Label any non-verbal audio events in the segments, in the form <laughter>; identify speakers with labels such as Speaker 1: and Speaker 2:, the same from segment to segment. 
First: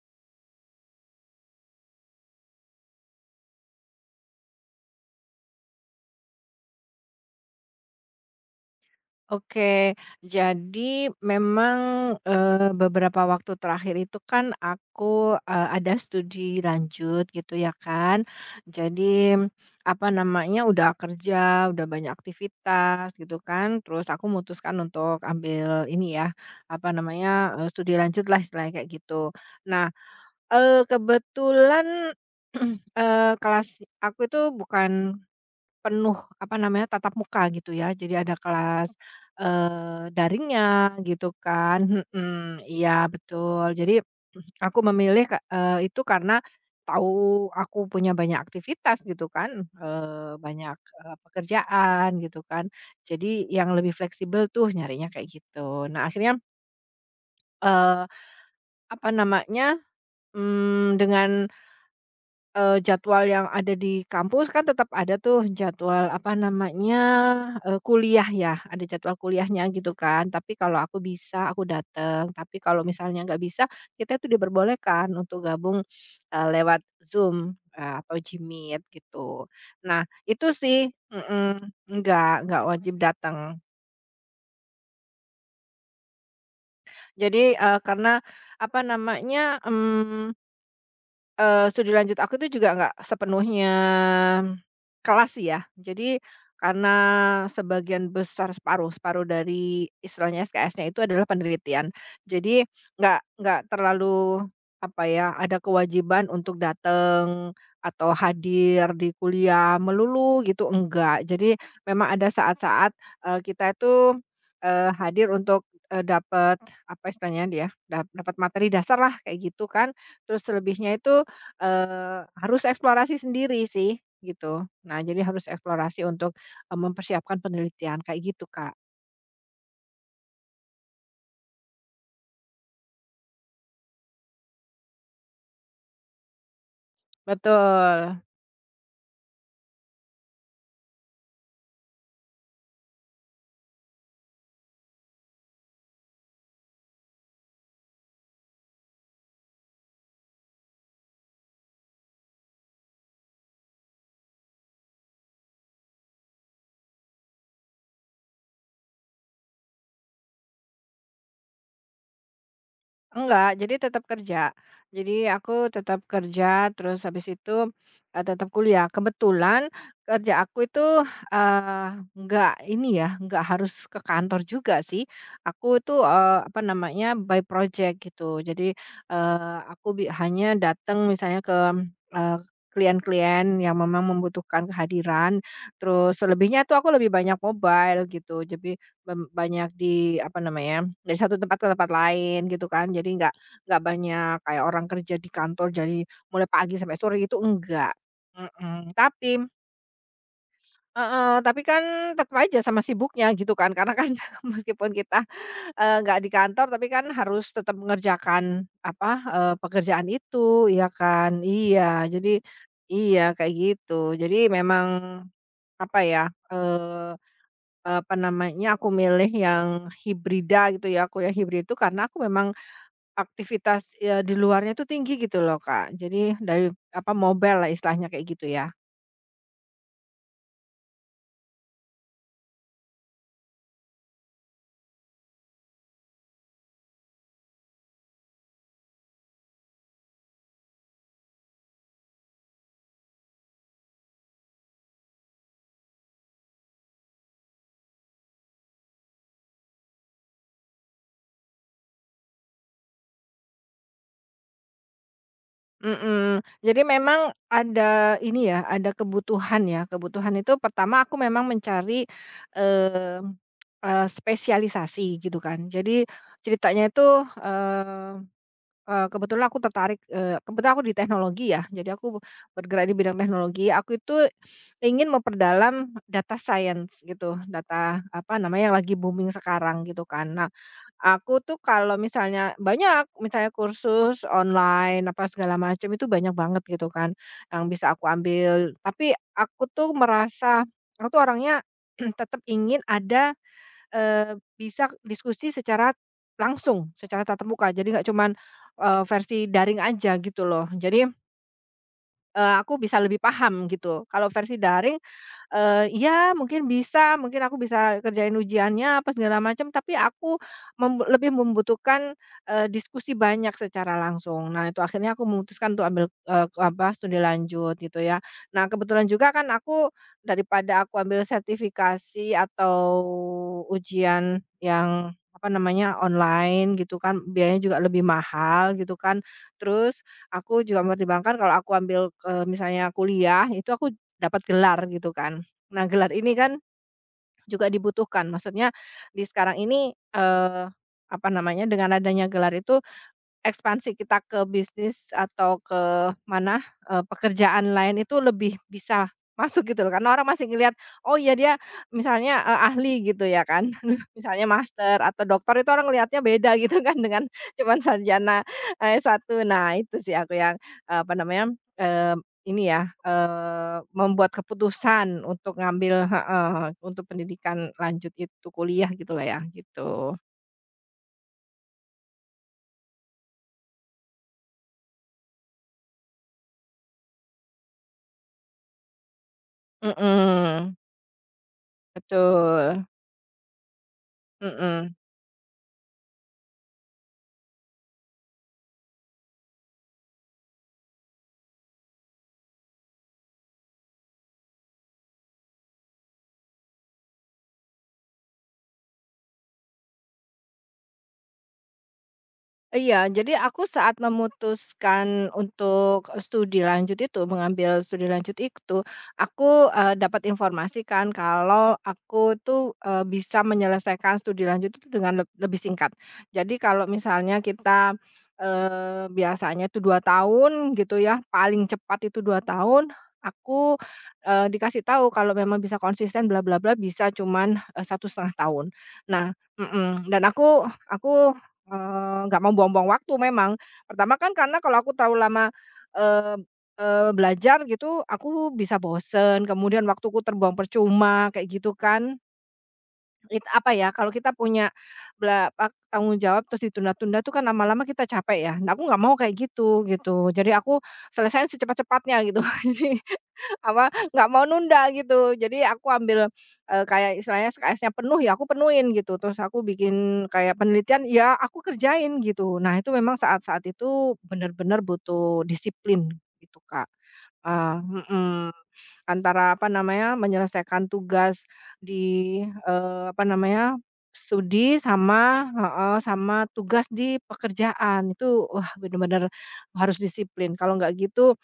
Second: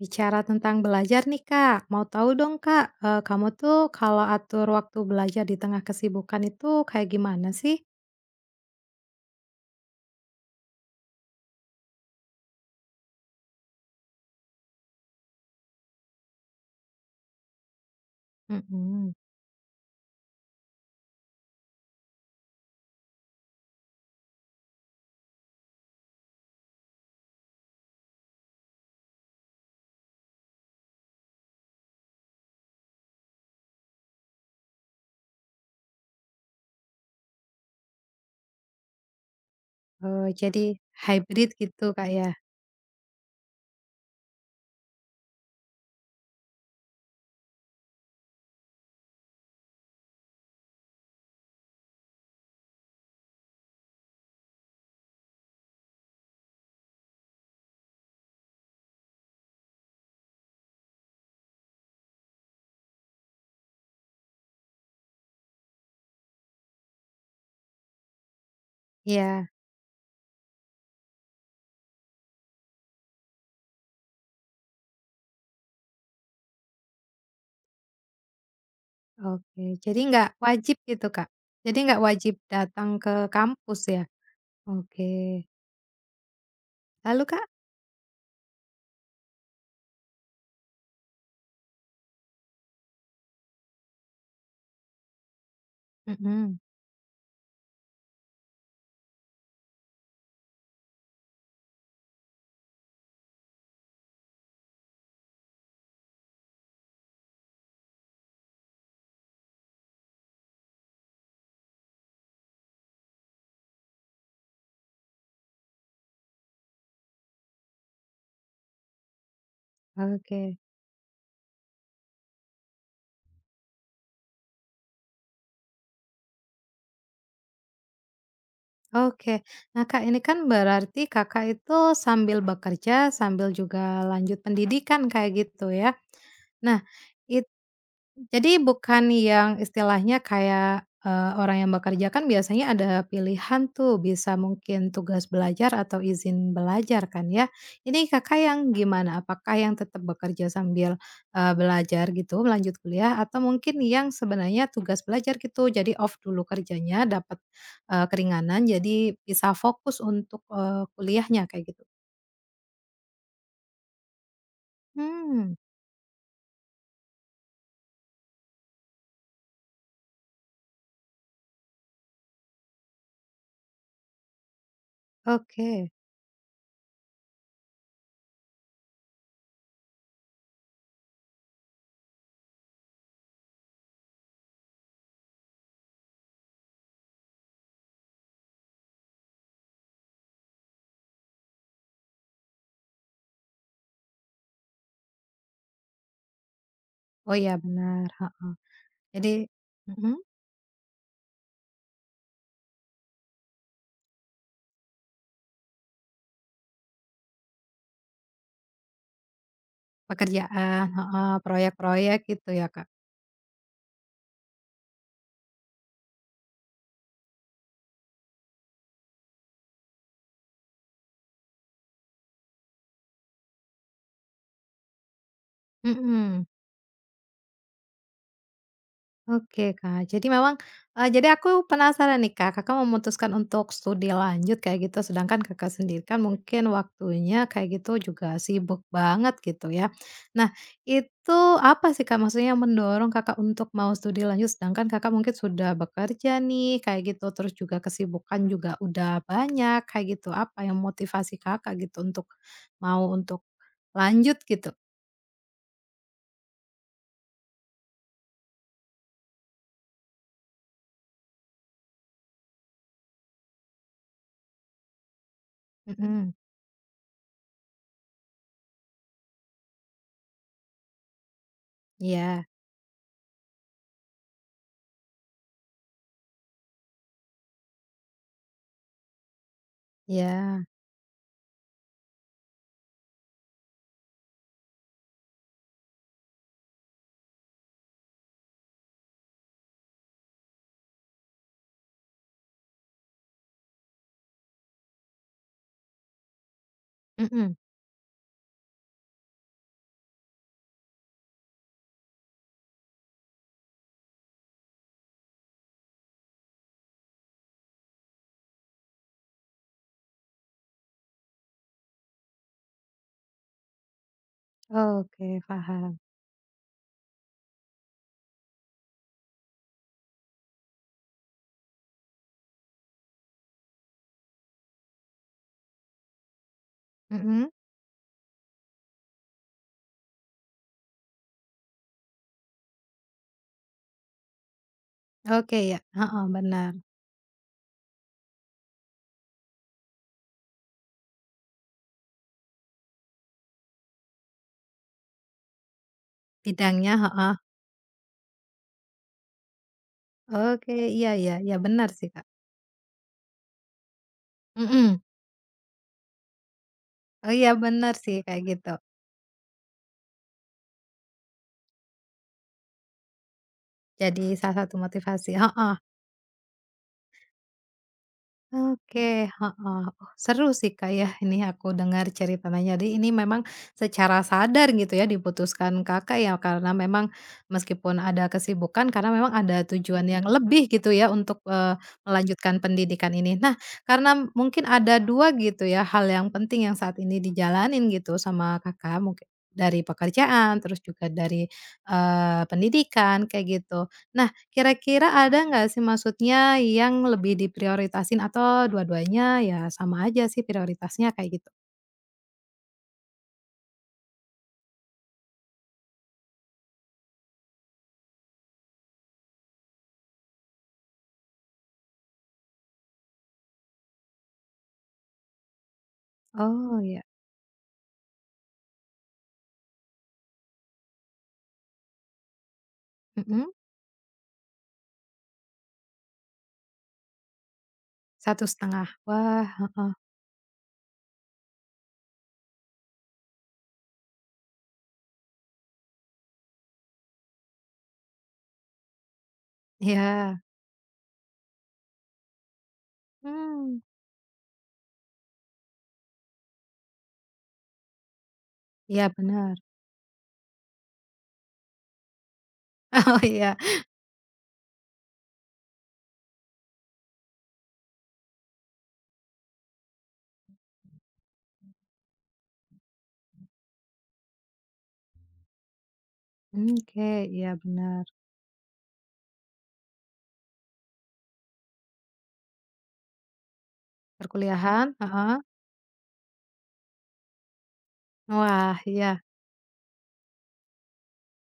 Speaker 1: Bicara tentang belajar nih Kak, mau tahu dong Kak, kamu tuh kalau atur waktu belajar di tengah kesibukan itu kayak gimana sih?
Speaker 2: Oke, jadi memang, beberapa waktu terakhir itu kan aku, ada studi lanjut gitu ya kan.
Speaker 1: Mhm.
Speaker 2: Jadi, apa namanya, udah kerja, udah banyak aktivitas gitu kan, terus aku memutuskan untuk ambil ini ya, apa namanya, studi lanjut lah istilahnya kayak gitu. Nah, kebetulan, <clears throat> kelas aku itu bukan penuh, apa namanya, tatap muka gitu ya. Jadi ada kelas,
Speaker 1: Oh, jadi
Speaker 2: daringnya gitu
Speaker 1: hybrid
Speaker 2: kan,
Speaker 1: gitu Kak ya?
Speaker 2: mhm, iya betul. Jadi <clears throat> aku memilih ke itu karena tahu aku punya banyak aktivitas gitu kan, banyak, pekerjaan gitu kan. Jadi yang lebih fleksibel tuh nyarinya kayak gitu. Nah akhirnya, eee, apa namanya, dengan jadwal yang ada di kampus kan tetap ada tuh jadwal, apa namanya, kuliah ya, ada jadwal
Speaker 1: Iya,
Speaker 2: kuliahnya gitu kan. Tapi kalau aku bisa aku datang, tapi kalau misalnya nggak bisa, kita itu diperbolehkan untuk gabung, lewat Zoom, atau jimit gitu.
Speaker 1: oke.
Speaker 2: Nah
Speaker 1: Jadi nggak
Speaker 2: itu
Speaker 1: wajib
Speaker 2: sih,
Speaker 1: gitu Kak?
Speaker 2: mhm,
Speaker 1: Jadi nggak
Speaker 2: nggak
Speaker 1: wajib
Speaker 2: nggak wajib
Speaker 1: datang ke
Speaker 2: datang.
Speaker 1: kampus ya? Oke. Lalu
Speaker 2: Jadi,
Speaker 1: Kak?
Speaker 2: karena, apa namanya, studi lanjut aku itu juga nggak sepenuhnya kelas sih ya. Jadi
Speaker 1: Mhm,
Speaker 2: karena sebagian besar separuh separuh dari istilahnya SKS-nya itu adalah penelitian. Jadi nggak terlalu, apa ya, ada kewajiban untuk datang atau hadir di kuliah melulu gitu, enggak. Jadi memang ada saat-saat, kita itu, hadir untuk, dapat, apa istilahnya dia, dapat materi dasarlah kayak gitu kan. Terus
Speaker 1: oke
Speaker 2: selebihnya itu harus eksplorasi sendiri sih, gitu. Nah, jadi harus eksplorasi untuk, mempersiapkan penelitian, kayak gitu, Kak.
Speaker 1: oke. Nah Kak, ini kan berarti Kakak itu sambil bekerja, sambil juga lanjut pendidikan kayak gitu ya? Nah, it
Speaker 2: Betul.
Speaker 1: Jadi bukan yang istilahnya kayak, orang yang bekerja kan biasanya ada pilihan tuh, bisa mungkin tugas belajar atau izin belajar kan ya. Ini Kakak yang gimana? Apakah yang tetap bekerja sambil, belajar gitu, lanjut kuliah atau mungkin yang sebenarnya tugas belajar gitu, jadi off dulu kerjanya dapat, keringanan jadi bisa fokus untuk, kuliahnya kayak gitu?
Speaker 2: Enggak, jadi tetap kerja. Jadi
Speaker 1: Mmm,
Speaker 2: aku tetap kerja, terus habis itu, tetap kuliah. Kebetulan kerja aku itu, eee, enggak ini ya, enggak harus ke kantor juga sih. Aku
Speaker 1: oke.
Speaker 2: itu, apa namanya, by project gitu. Jadi, aku hanya datang misalnya ke, eee, klien-klien yang memang membutuhkan kehadiran, terus selebihnya tuh aku lebih banyak mobile gitu. Jadi banyak di apa namanya, dari satu tempat ke tempat lain gitu kan. Jadi nggak banyak kayak orang kerja di kantor jadi mulai pagi sampai sore
Speaker 1: Oh
Speaker 2: gitu,
Speaker 1: iya
Speaker 2: enggak.
Speaker 1: benar, heeh.
Speaker 2: Mhm,
Speaker 1: Jadi
Speaker 2: tapi,
Speaker 1: mhm?
Speaker 2: heeh, tapi kan tetap aja sama sibuknya gitu kan. Karena kan, <laughs> meskipun kita, nggak di kantor tapi kan harus tetap mengerjakan apa, pekerjaan itu,
Speaker 1: Pekerjaan,
Speaker 2: ya
Speaker 1: heeh,
Speaker 2: kan? Iya,
Speaker 1: proyek-proyek
Speaker 2: jadi
Speaker 1: gitu ya, Kak?
Speaker 2: iya kayak gitu. Jadi memang apa ya, eh, apa namanya, aku milih yang hibrida gitu ya, kuliah hibrid itu karena aku memang aktivitas, di luarnya itu tinggi gitu loh, Kak. Jadi
Speaker 1: Mhm,
Speaker 2: dari apa, mobile lah istilahnya kayak gitu ya.
Speaker 1: oke, Kak. Jadi aku penasaran nih, Kak, Kakak memutuskan untuk studi lanjut kayak gitu, sedangkan Kakak sendiri kan mungkin waktunya kayak gitu juga sibuk banget gitu ya. Nah, itu apa sih, Kak, maksudnya yang mendorong Kakak untuk mau studi lanjut sedangkan Kakak mungkin sudah bekerja nih kayak gitu, terus juga kesibukan juga udah banyak kayak gitu. Apa yang motivasi Kakak gitu untuk mau untuk lanjut gitu?
Speaker 2: Mhm. Jadi memang ada ini ya, ada kebutuhan ya, kebutuhan itu pertama aku memang mencari, mmm, spesialisasi gitu kan. Jadi
Speaker 1: Mhm,
Speaker 2: ceritanya itu, eh, kebetulan aku tertarik, kebetulan aku di teknologi ya, jadi aku
Speaker 1: iya
Speaker 2: bergerak di bidang teknologi. Aku itu ingin memperdalam data science gitu, data apa namanya, yang lagi booming sekarang gitu kan. Nah,
Speaker 1: iya,
Speaker 2: aku tuh kalau misalnya banyak, misalnya kursus online apa segala macam itu banyak banget gitu kan, yang bisa aku ambil. Tapi aku tuh merasa, aku tuh orangnya <clears throat> tetap ingin ada bisa diskusi secara langsung, secara tatap
Speaker 1: mhm,
Speaker 2: muka. Jadi nggak cuman, versi daring aja gitu loh. Jadi aku bisa lebih paham gitu. Kalau versi daring, iya mungkin bisa, mungkin aku bisa kerjain ujiannya apa segala macam, tapi aku lebih membutuhkan, diskusi banyak secara langsung. Nah itu akhirnya aku
Speaker 1: oke
Speaker 2: memutuskan untuk
Speaker 1: paham,
Speaker 2: ambil, apa, studi lanjut gitu ya. Nah kebetulan juga kan aku daripada aku ambil sertifikasi atau ujian yang, apa namanya, online gitu kan,
Speaker 1: mhm,
Speaker 2: biayanya juga lebih mahal gitu kan. Terus aku juga mempertimbangkan kalau aku ambil, misalnya kuliah, itu aku dapat gelar gitu kan.
Speaker 1: oke ya,
Speaker 2: Nah, gelar
Speaker 1: heeh,
Speaker 2: ini kan
Speaker 1: benar,
Speaker 2: juga dibutuhkan, maksudnya di sekarang ini, apa namanya, dengan adanya gelar itu ekspansi kita ke bisnis atau ke mana,
Speaker 1: bidangnya heeh,
Speaker 2: pekerjaan lain itu lebih bisa masuk gitu loh, karena orang masih
Speaker 1: oke,
Speaker 2: ngelihat,
Speaker 1: iya
Speaker 2: "Oh
Speaker 1: iya
Speaker 2: ya dia
Speaker 1: iya benar sih Kak,
Speaker 2: misalnya, ahli," gitu ya kan, <laughs> misalnya master
Speaker 1: mhm,
Speaker 2: atau doktor itu orang ngelihatnya beda <laughs> gitu kan dengan
Speaker 1: oh iya
Speaker 2: cuman
Speaker 1: benar sih
Speaker 2: sarjana,
Speaker 1: kayak gitu,
Speaker 2: S1. Nah itu sih aku yang, apa namanya, eee, ini ya,
Speaker 1: jadi
Speaker 2: membuat
Speaker 1: salah satu
Speaker 2: keputusan
Speaker 1: motivasi,
Speaker 2: untuk
Speaker 1: heeh.
Speaker 2: ngambil, heeh, untuk pendidikan lanjut itu kuliah gitulah
Speaker 1: Oke,
Speaker 2: ya,
Speaker 1: heeh. Oh,
Speaker 2: gitu.
Speaker 1: seru sih, Kak, ya, ini aku dengar ceritanya. Jadi ini memang secara sadar gitu ya diputuskan Kakak ya, karena memang meskipun ada kesibukan, karena memang ada tujuan yang lebih
Speaker 2: Mhm,
Speaker 1: gitu ya untuk, melanjutkan
Speaker 2: betul,
Speaker 1: pendidikan ini. Nah, karena mungkin
Speaker 2: mhm.
Speaker 1: ada 2 gitu ya hal yang penting yang saat ini dijalanin gitu sama Kakak, mungkin dari pekerjaan, terus juga dari, pendidikan, kayak gitu. Nah, kira-kira ada nggak sih maksudnya yang lebih diprioritasin atau dua-duanya ya sama aja sih prioritasnya kayak gitu?
Speaker 2: Iya, jadi aku saat memutuskan untuk studi lanjut itu, mengambil studi lanjut itu, aku, dapat informasi kan kalau aku tuh, bisa menyelesaikan studi lanjut itu dengan lebih singkat. Jadi
Speaker 1: Oh
Speaker 2: kalau
Speaker 1: ya,
Speaker 2: misalnya kita, biasanya itu 2 tahun gitu ya, paling cepat itu 2 tahun,
Speaker 1: mhm,
Speaker 2: aku, dikasih tahu kalau memang bisa konsisten bla bla bla bisa cuman, satu setengah
Speaker 1: satu
Speaker 2: tahun.
Speaker 1: setengah.
Speaker 2: Nah,
Speaker 1: Wah, heeh,
Speaker 2: mhm, dan aku nggak mau buang-buang waktu memang. Pertama kan karena kalau aku terlalu lama, eee eee, belajar gitu, aku bisa bosen, kemudian waktuku
Speaker 1: iya,
Speaker 2: terbuang percuma, kayak gitu kan. Apa
Speaker 1: mmm,
Speaker 2: ya, kalau kita punya bla pak tanggung jawab terus ditunda-tunda tuh kan lama-lama kita capek ya. Nah, aku nggak
Speaker 1: iya
Speaker 2: mau kayak
Speaker 1: bener.
Speaker 2: gitu, gitu. Jadi aku selesain secepat-cepatnya gitu. <laughs> Jadi
Speaker 1: <laughs> Oh iya,
Speaker 2: apa, nggak mau nunda gitu. Jadi aku ambil, kayak istilahnya SKS-nya penuh, ya aku penuhin gitu. Terus aku bikin kayak penelitian, ya aku kerjain gitu. Nah itu memang saat-saat itu bener-bener butuh disiplin gitu,
Speaker 1: mmm,
Speaker 2: Kak.
Speaker 1: oke, iya
Speaker 2: Eee,
Speaker 1: bener.
Speaker 2: mhm, antara apa namanya, menyelesaikan tugas di, apa namanya, studi,
Speaker 1: Perkuliahan, heeh,
Speaker 2: sama, heeh, sama tugas di pekerjaan. Itu wah
Speaker 1: wah iya,
Speaker 2: benar-benar harus disiplin. Kalau nggak gitu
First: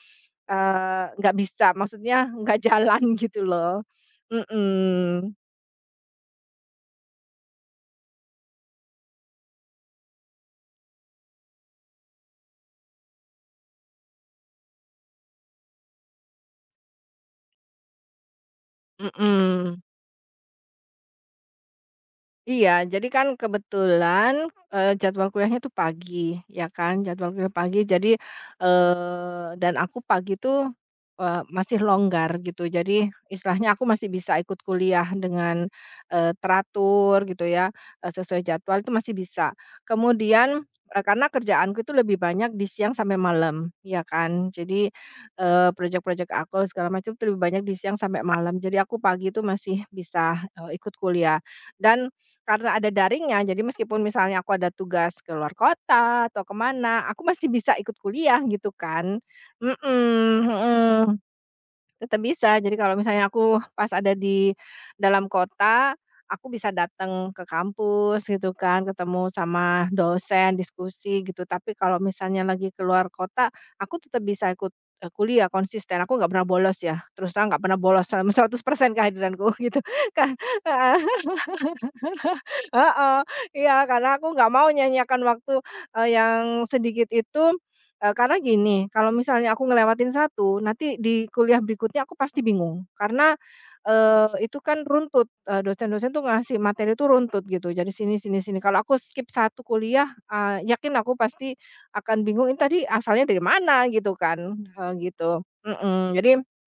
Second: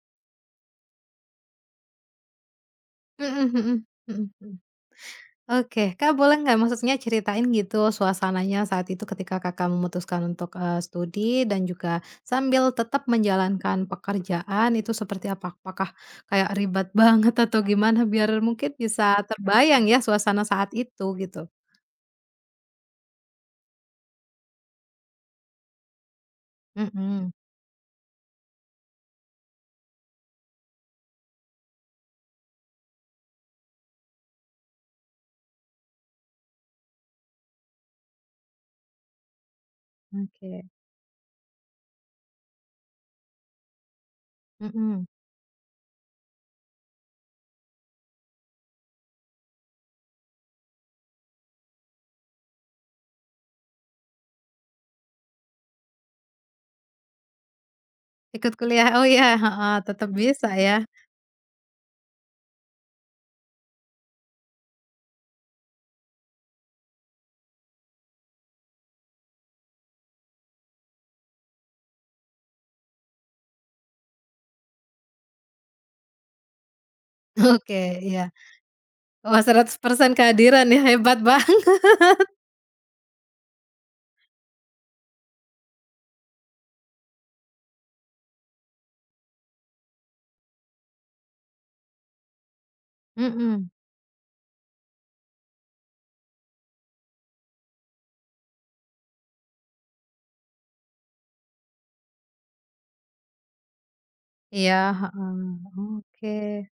Speaker 2: Nggak bisa, maksudnya nggak jalan <laughs>
Speaker 1: mhm
Speaker 2: gitu loh.
Speaker 1: mhm, mhm mhm.
Speaker 2: Mhm,
Speaker 1: Oke, Kak, boleh nggak maksudnya ceritain gitu suasananya saat itu ketika Kakak memutuskan untuk, studi dan juga sambil tetap menjalankan pekerjaan itu seperti apa? Apakah kayak ribet <laughs> banget atau gimana biar mungkin bisa
Speaker 2: mhm.
Speaker 1: terbayang ya suasana saat itu gitu?
Speaker 2: Iya, jadi kan kebetulan, jadwal kuliahnya tuh pagi, ya kan, jadwal
Speaker 1: Mhm,
Speaker 2: kuliah pagi. Jadi, dan aku pagi tuh, masih longgar gitu. Jadi istilahnya aku masih bisa ikut kuliah dengan, teratur gitu ya, sesuai jadwal itu masih bisa.
Speaker 1: oke,
Speaker 2: Kemudian, karena kerjaanku itu lebih banyak di siang sampai malam, ya kan. Jadi,
Speaker 1: mhm,
Speaker 2: proyek projek aku segala macam tuh lebih banyak di siang sampai malam. Jadi aku pagi itu masih bisa, ikut kuliah dan karena ada daringnya, jadi meskipun misalnya aku ada tugas ke luar kota atau ke mana, aku masih bisa ikut kuliah
Speaker 1: ikut
Speaker 2: gitu
Speaker 1: kuliah oh
Speaker 2: kan.
Speaker 1: iya, heeh,
Speaker 2: Mhm,
Speaker 1: tetap bisa ya?
Speaker 2: mhm, tetap bisa. Jadi kalau misalnya aku pas ada di dalam kota, aku bisa datang ke kampus gitu kan, ketemu sama dosen, diskusi gitu. Tapi kalau misalnya lagi keluar kota, aku tetap bisa ikut, kuliah konsisten. Aku nggak pernah bolos ya, terus terang
Speaker 1: <laughs>
Speaker 2: nggak pernah
Speaker 1: Oke,
Speaker 2: bolos
Speaker 1: iya.
Speaker 2: selama 100% <laughs>
Speaker 1: Wah
Speaker 2: kehadiranku
Speaker 1: seratus
Speaker 2: gitu,
Speaker 1: persen
Speaker 2: Kak,
Speaker 1: kehadiran ya,
Speaker 2: heeh.
Speaker 1: hebat banget. <laughs>
Speaker 2: Heeh, iya karena aku nggak mau nyanyiakan waktu, yang sedikit itu, karena gini, kalau misalnya aku ngelewatin satu, nanti di kuliah berikutnya aku pasti bingung. Karena,
Speaker 1: Mhm,
Speaker 2: itu kan runtut, dosen-dosen tuh ngasih materi itu runtut gitu, jadi sini sini sini. Kalau aku skip satu kuliah, yakin aku pasti akan bingung, "Ini tadi asalnya dari mana?" Gitu kan,
Speaker 1: iya,
Speaker 2: gitu.
Speaker 1: heeh,
Speaker 2: Mhm, jadi
Speaker 1: oke.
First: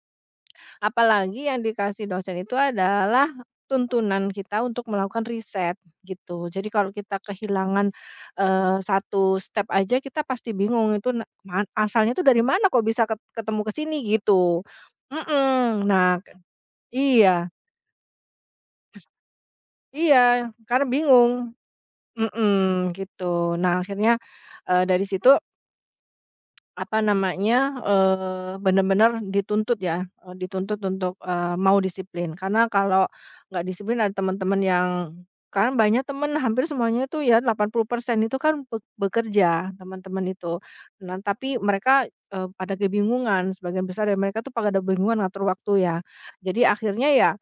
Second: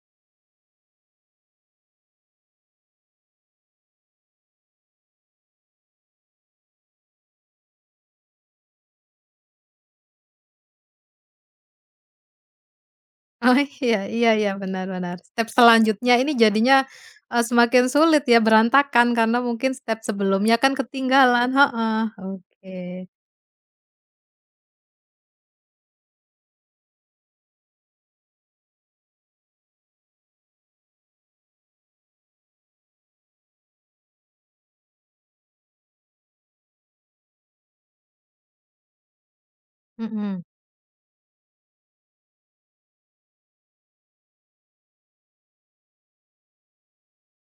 Speaker 2: apalagi yang dikasih dosen itu adalah tuntunan kita untuk melakukan riset gitu. Jadi kalau kita kehilangan, 1 step aja kita pasti bingung itu na man asalnya itu dari mana kok bisa
Speaker 1: Oh,
Speaker 2: ketemu ke sini
Speaker 1: iya iya iya,
Speaker 2: gitu.
Speaker 1: benar benar. Step
Speaker 2: Mhm,
Speaker 1: selanjutnya
Speaker 2: nah
Speaker 1: ini
Speaker 2: ke
Speaker 1: jadinya,
Speaker 2: iya
Speaker 1: semakin sulit ya, berantakan karena mungkin step
Speaker 2: iya,
Speaker 1: sebelumnya kan
Speaker 2: karena bingung,
Speaker 1: ketinggalan heeh,
Speaker 2: mhm,
Speaker 1: oke.
Speaker 2: gitu. Nah akhirnya, dari situ apa namanya, bener dituntut ya, dituntut untuk, mau disiplin. Karena kalau nggak disiplin ada teman-teman yang, kan banyak teman hampir semuanya itu ya 80% itu kan bekerja, teman-teman
Speaker 1: Mhm
Speaker 2: itu. Nah tapi mereka, pada kebingungan, sebagian besar dari mereka tuh pada ada bingungan ngatur waktu ya. Jadi akhirnya ya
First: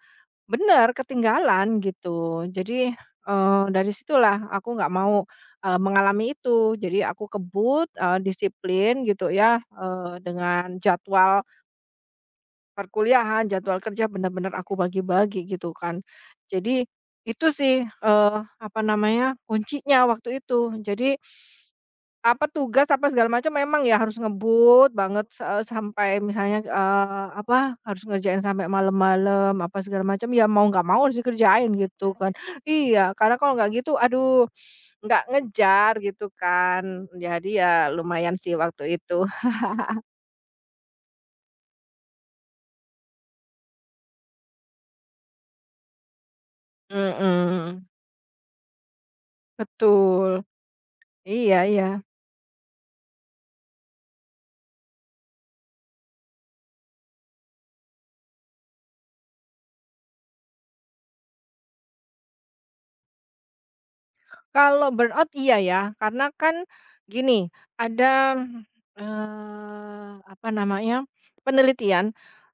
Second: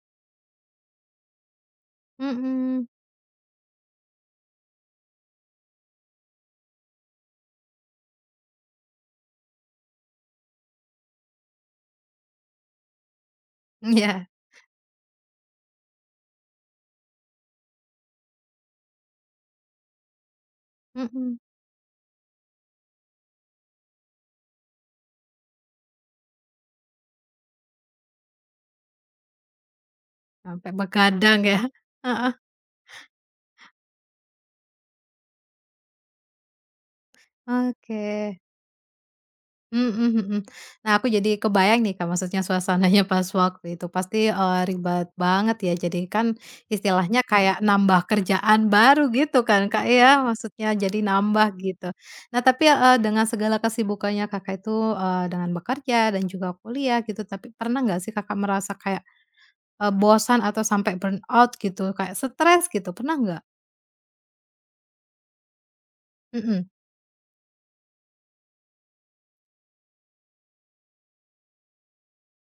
Speaker 2: bener, ketinggalan gitu.
Speaker 1: mhm,
Speaker 2: Jadi, dari situlah aku nggak mau, mengalami itu. Jadi aku kebut, disiplin gitu ya, dengan jadwal perkuliahan, jadwal kerja
Speaker 1: iya,
Speaker 2: bener-bener aku bagi-bagi gitu kan. Jadi itu sih, apa namanya, kuncinya waktu itu. Jadi
Speaker 1: mhm,
Speaker 2: apa, tugas apa segala macam memang ya harus ngebut banget, sampai misalnya, apa, harus ngerjain sampai malam-malam, apa segala macam, ya mau
Speaker 1: sampai
Speaker 2: nggak mau harus
Speaker 1: begadang ya,
Speaker 2: dikerjain gitu kan.
Speaker 1: heeh,
Speaker 2: Iya, karena kalau nggak gitu, aduh, nggak ngejar gitu kan. Jadi ya
Speaker 1: oke.
Speaker 2: lumayan sih waktu itu.
Speaker 1: Mhm mhm. Nah, aku jadi kebayang nih, Kak, maksudnya suasananya pas waktu itu pasti, ribet banget ya. Jadi kan istilahnya kayak
Speaker 2: Mhm,
Speaker 1: nambah kerjaan baru gitu kan, Kak, ya,
Speaker 2: betul.
Speaker 1: maksudnya jadi
Speaker 2: Iya,
Speaker 1: nambah
Speaker 2: iya.
Speaker 1: gitu. Nah, tapi, dengan segala kesibukannya Kakak itu, dengan bekerja dan juga kuliah gitu, tapi pernah nggak sih Kakak merasa kayak, bosan atau sampai burnout gitu, kayak stres gitu, pernah nggak?
Speaker 2: Kalau burnout iya ya, karena kan
Speaker 1: Mhm
Speaker 2: gini, ada, apa namanya, penelitian.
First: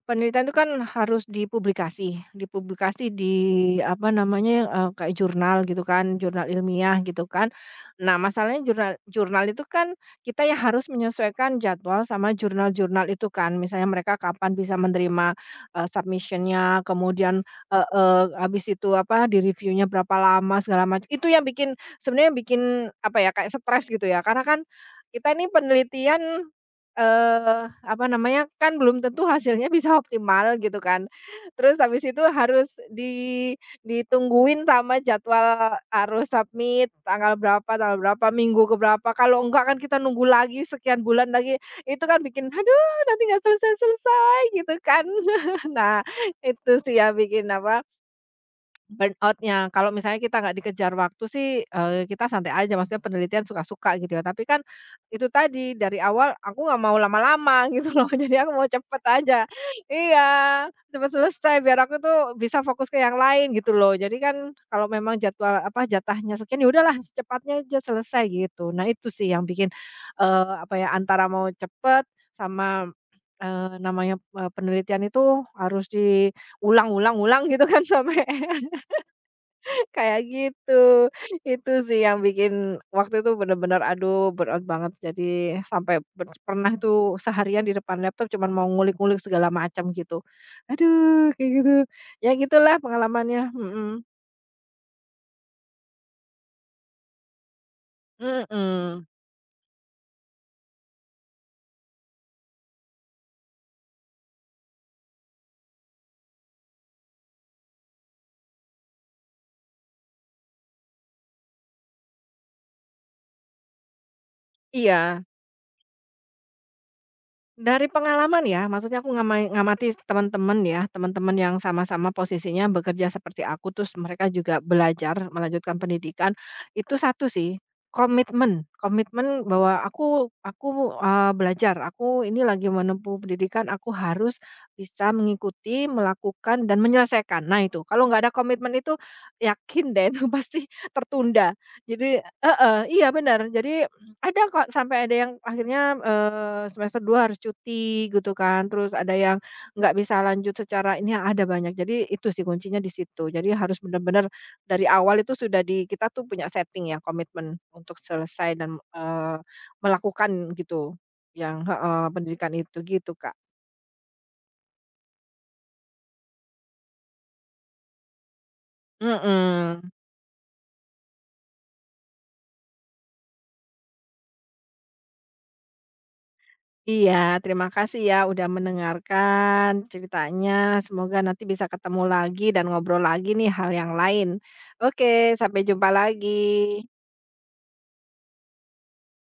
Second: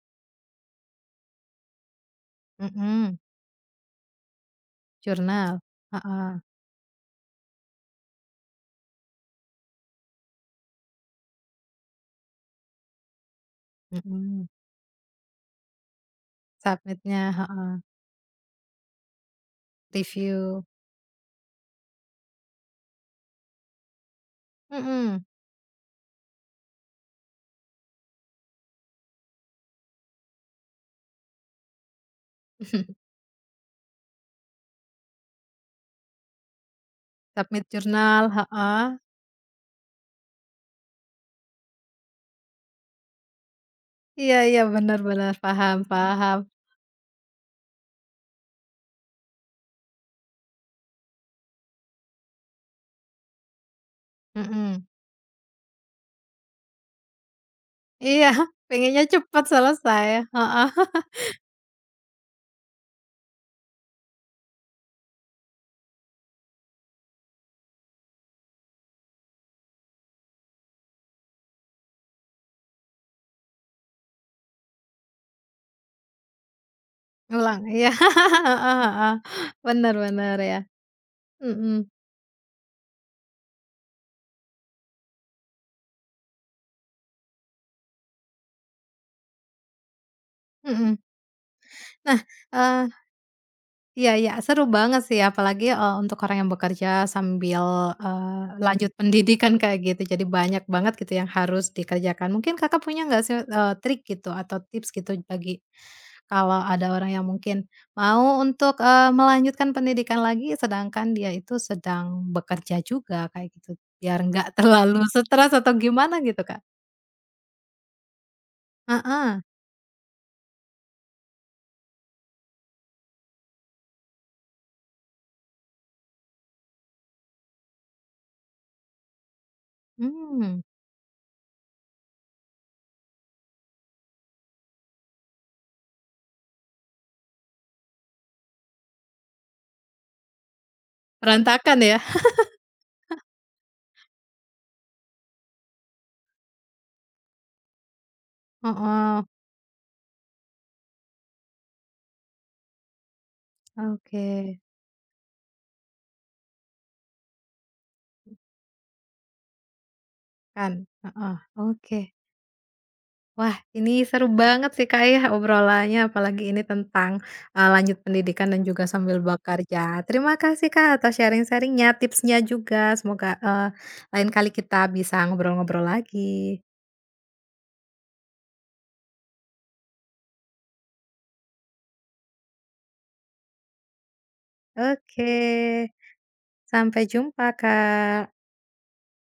Speaker 2: Penelitian itu kan harus dipublikasi, dipublikasi
Speaker 1: mhm,
Speaker 2: di apa namanya, kayak jurnal
Speaker 1: jurnal,
Speaker 2: gitu kan,
Speaker 1: heeh,
Speaker 2: jurnal ilmiah gitu kan. Nah, masalahnya jurnal jurnal itu kan kita ya harus menyesuaikan jadwal sama jurnal-jurnal itu kan. Misalnya mereka
Speaker 1: mhm,
Speaker 2: kapan bisa menerima, submission,
Speaker 1: submit-nya,
Speaker 2: kemudian,
Speaker 1: heeh,
Speaker 2: eee eee, habis itu apa, di reviewnya berapa lama
Speaker 1: review.
Speaker 2: segala macam. Itu yang bikin sebenarnya bikin apa ya, kayak stres gitu ya. Karena kan
Speaker 1: Mhm.
Speaker 2: kita ini penelitian, apa namanya, kan belum tentu hasilnya <laughs> bisa optimal gitu kan. Terus habis itu harus
Speaker 1: <laughs>
Speaker 2: di ditungguin sama jadwal harus submit
Speaker 1: Submit
Speaker 2: tanggal
Speaker 1: jurnal,
Speaker 2: berapa, minggu ke
Speaker 1: heeh.
Speaker 2: berapa, kalau enggak kan kita nunggu lagi sekian bulan lagi, itu kan bikin, "Aduh nanti nggak
Speaker 1: Iya
Speaker 2: selesai-selesai,"
Speaker 1: iya,
Speaker 2: gitu kan.
Speaker 1: benar-benar
Speaker 2: <laughs>
Speaker 1: paham
Speaker 2: Nah,
Speaker 1: paham,
Speaker 2: itu sih yang bikin apa, burnout-nya, kalau misalnya kita nggak dikejar waktu sih, kita santai aja, maksudnya penelitian suka-suka gitu ya. Tapi kan
Speaker 1: mhm.
Speaker 2: itu tadi, dari awal aku nggak mau lama-lama <laughs> gitu loh,
Speaker 1: Iya,
Speaker 2: jadi aku
Speaker 1: <laughs>
Speaker 2: mau cepet
Speaker 1: pengennya
Speaker 2: aja.
Speaker 1: cepat selesai,
Speaker 2: Iya,
Speaker 1: heeh.
Speaker 2: cepet
Speaker 1: <laughs>
Speaker 2: selesai biar aku tuh bisa fokus ke yang lain gitu loh. Jadi kan kalau memang jadwal apa, jatahnya sekian, ya udahlah secepatnya aja selesai gitu. Nah itu sih yang bikin, apa ya, antara mau cepet sama, namanya, penelitian itu harus diulang-ulang-ulang
Speaker 1: Ulang.
Speaker 2: gitu kan
Speaker 1: Iya,
Speaker 2: <laughs> sampai
Speaker 1: <laughs> heeh heeh. Benar
Speaker 2: kayak
Speaker 1: bener ya,
Speaker 2: gitu. Itu
Speaker 1: mhm
Speaker 2: sih yang bikin waktu itu bener-bener aduh burn banget. Jadi sampai pernah tuh seharian di depan laptop cuman mau ngulik-ngulik segala macam gitu.
Speaker 1: mhm.
Speaker 2: Aduh kayak gitu.
Speaker 1: Nah,
Speaker 2: Ya gitulah
Speaker 1: eee
Speaker 2: pengalamannya, mhm,
Speaker 1: iya iya, seru banget sih apalagi, untuk orang yang bekerja sambil, lanjut <laughs>
Speaker 2: mhm.
Speaker 1: pendidikan kayak gitu, jadi banyak banget gitu yang harus dikerjakan. Mungkin Kakak punya nggak sih, trik gitu atau tips gitu bagi kalau ada orang yang mungkin mau untuk, melanjutkan pendidikan lagi sedangkan dia itu sedang bekerja juga kayak gitu, biar nggak <laughs> terlalu
Speaker 2: Iya.
Speaker 1: stres atau gimana gitu, Kak?
Speaker 2: Dari pengalaman ya, maksudnya aku
Speaker 1: Heeh,
Speaker 2: ngamati teman-teman ya, teman-teman yang sama-sama posisinya bekerja seperti aku, terus mereka juga belajar melanjutkan pendidikan, itu satu sih, komitmen komitmen bahwa aku
Speaker 1: mmm,
Speaker 2: aku, belajar, aku ini lagi menempuh pendidikan, aku harus bisa mengikuti, melakukan, dan menyelesaikan. Nah itu, kalau nggak ada komitmen itu, yakin deh <laughs> itu pasti tertunda.
Speaker 1: berantakan ya?
Speaker 2: Jadi, heeh, iya benar. Jadi ada kok sampai ada yang akhirnya, semester 2 harus cuti gitu kan, terus ada
Speaker 1: Heeh,
Speaker 2: yang nggak bisa lanjut secara ini, ya ada banyak. Jadi itu sih kuncinya di situ. Jadi harus
Speaker 1: oke,
Speaker 2: benar-benar dari awal itu sudah di kita tuh punya setting ya, komitmen untuk selesai dan, melakukan
Speaker 1: kan
Speaker 2: gitu
Speaker 1: heeh,
Speaker 2: yang,
Speaker 1: oke.
Speaker 2: heeh, pendidikan itu, gitu Kak.
Speaker 1: Wah, ini seru banget sih, Kak, ya obrolannya, apalagi ini tentang, lanjut pendidikan dan juga sambil
Speaker 2: Mhm.
Speaker 1: bekerja. Terima kasih, Kak, atas sharing sharingnya tipsnya juga. Semoga, lain kali kita bisa ngobrol-ngobrol lagi.
Speaker 2: Iya, terima kasih ya udah mendengarkan ceritanya. Semoga nanti bisa ketemu lagi dan ngobrol lagi nih hal yang lain. Oke,
Speaker 1: Oke,
Speaker 2: sampai jumpa lagi.
Speaker 1: sampai jumpa, Kak.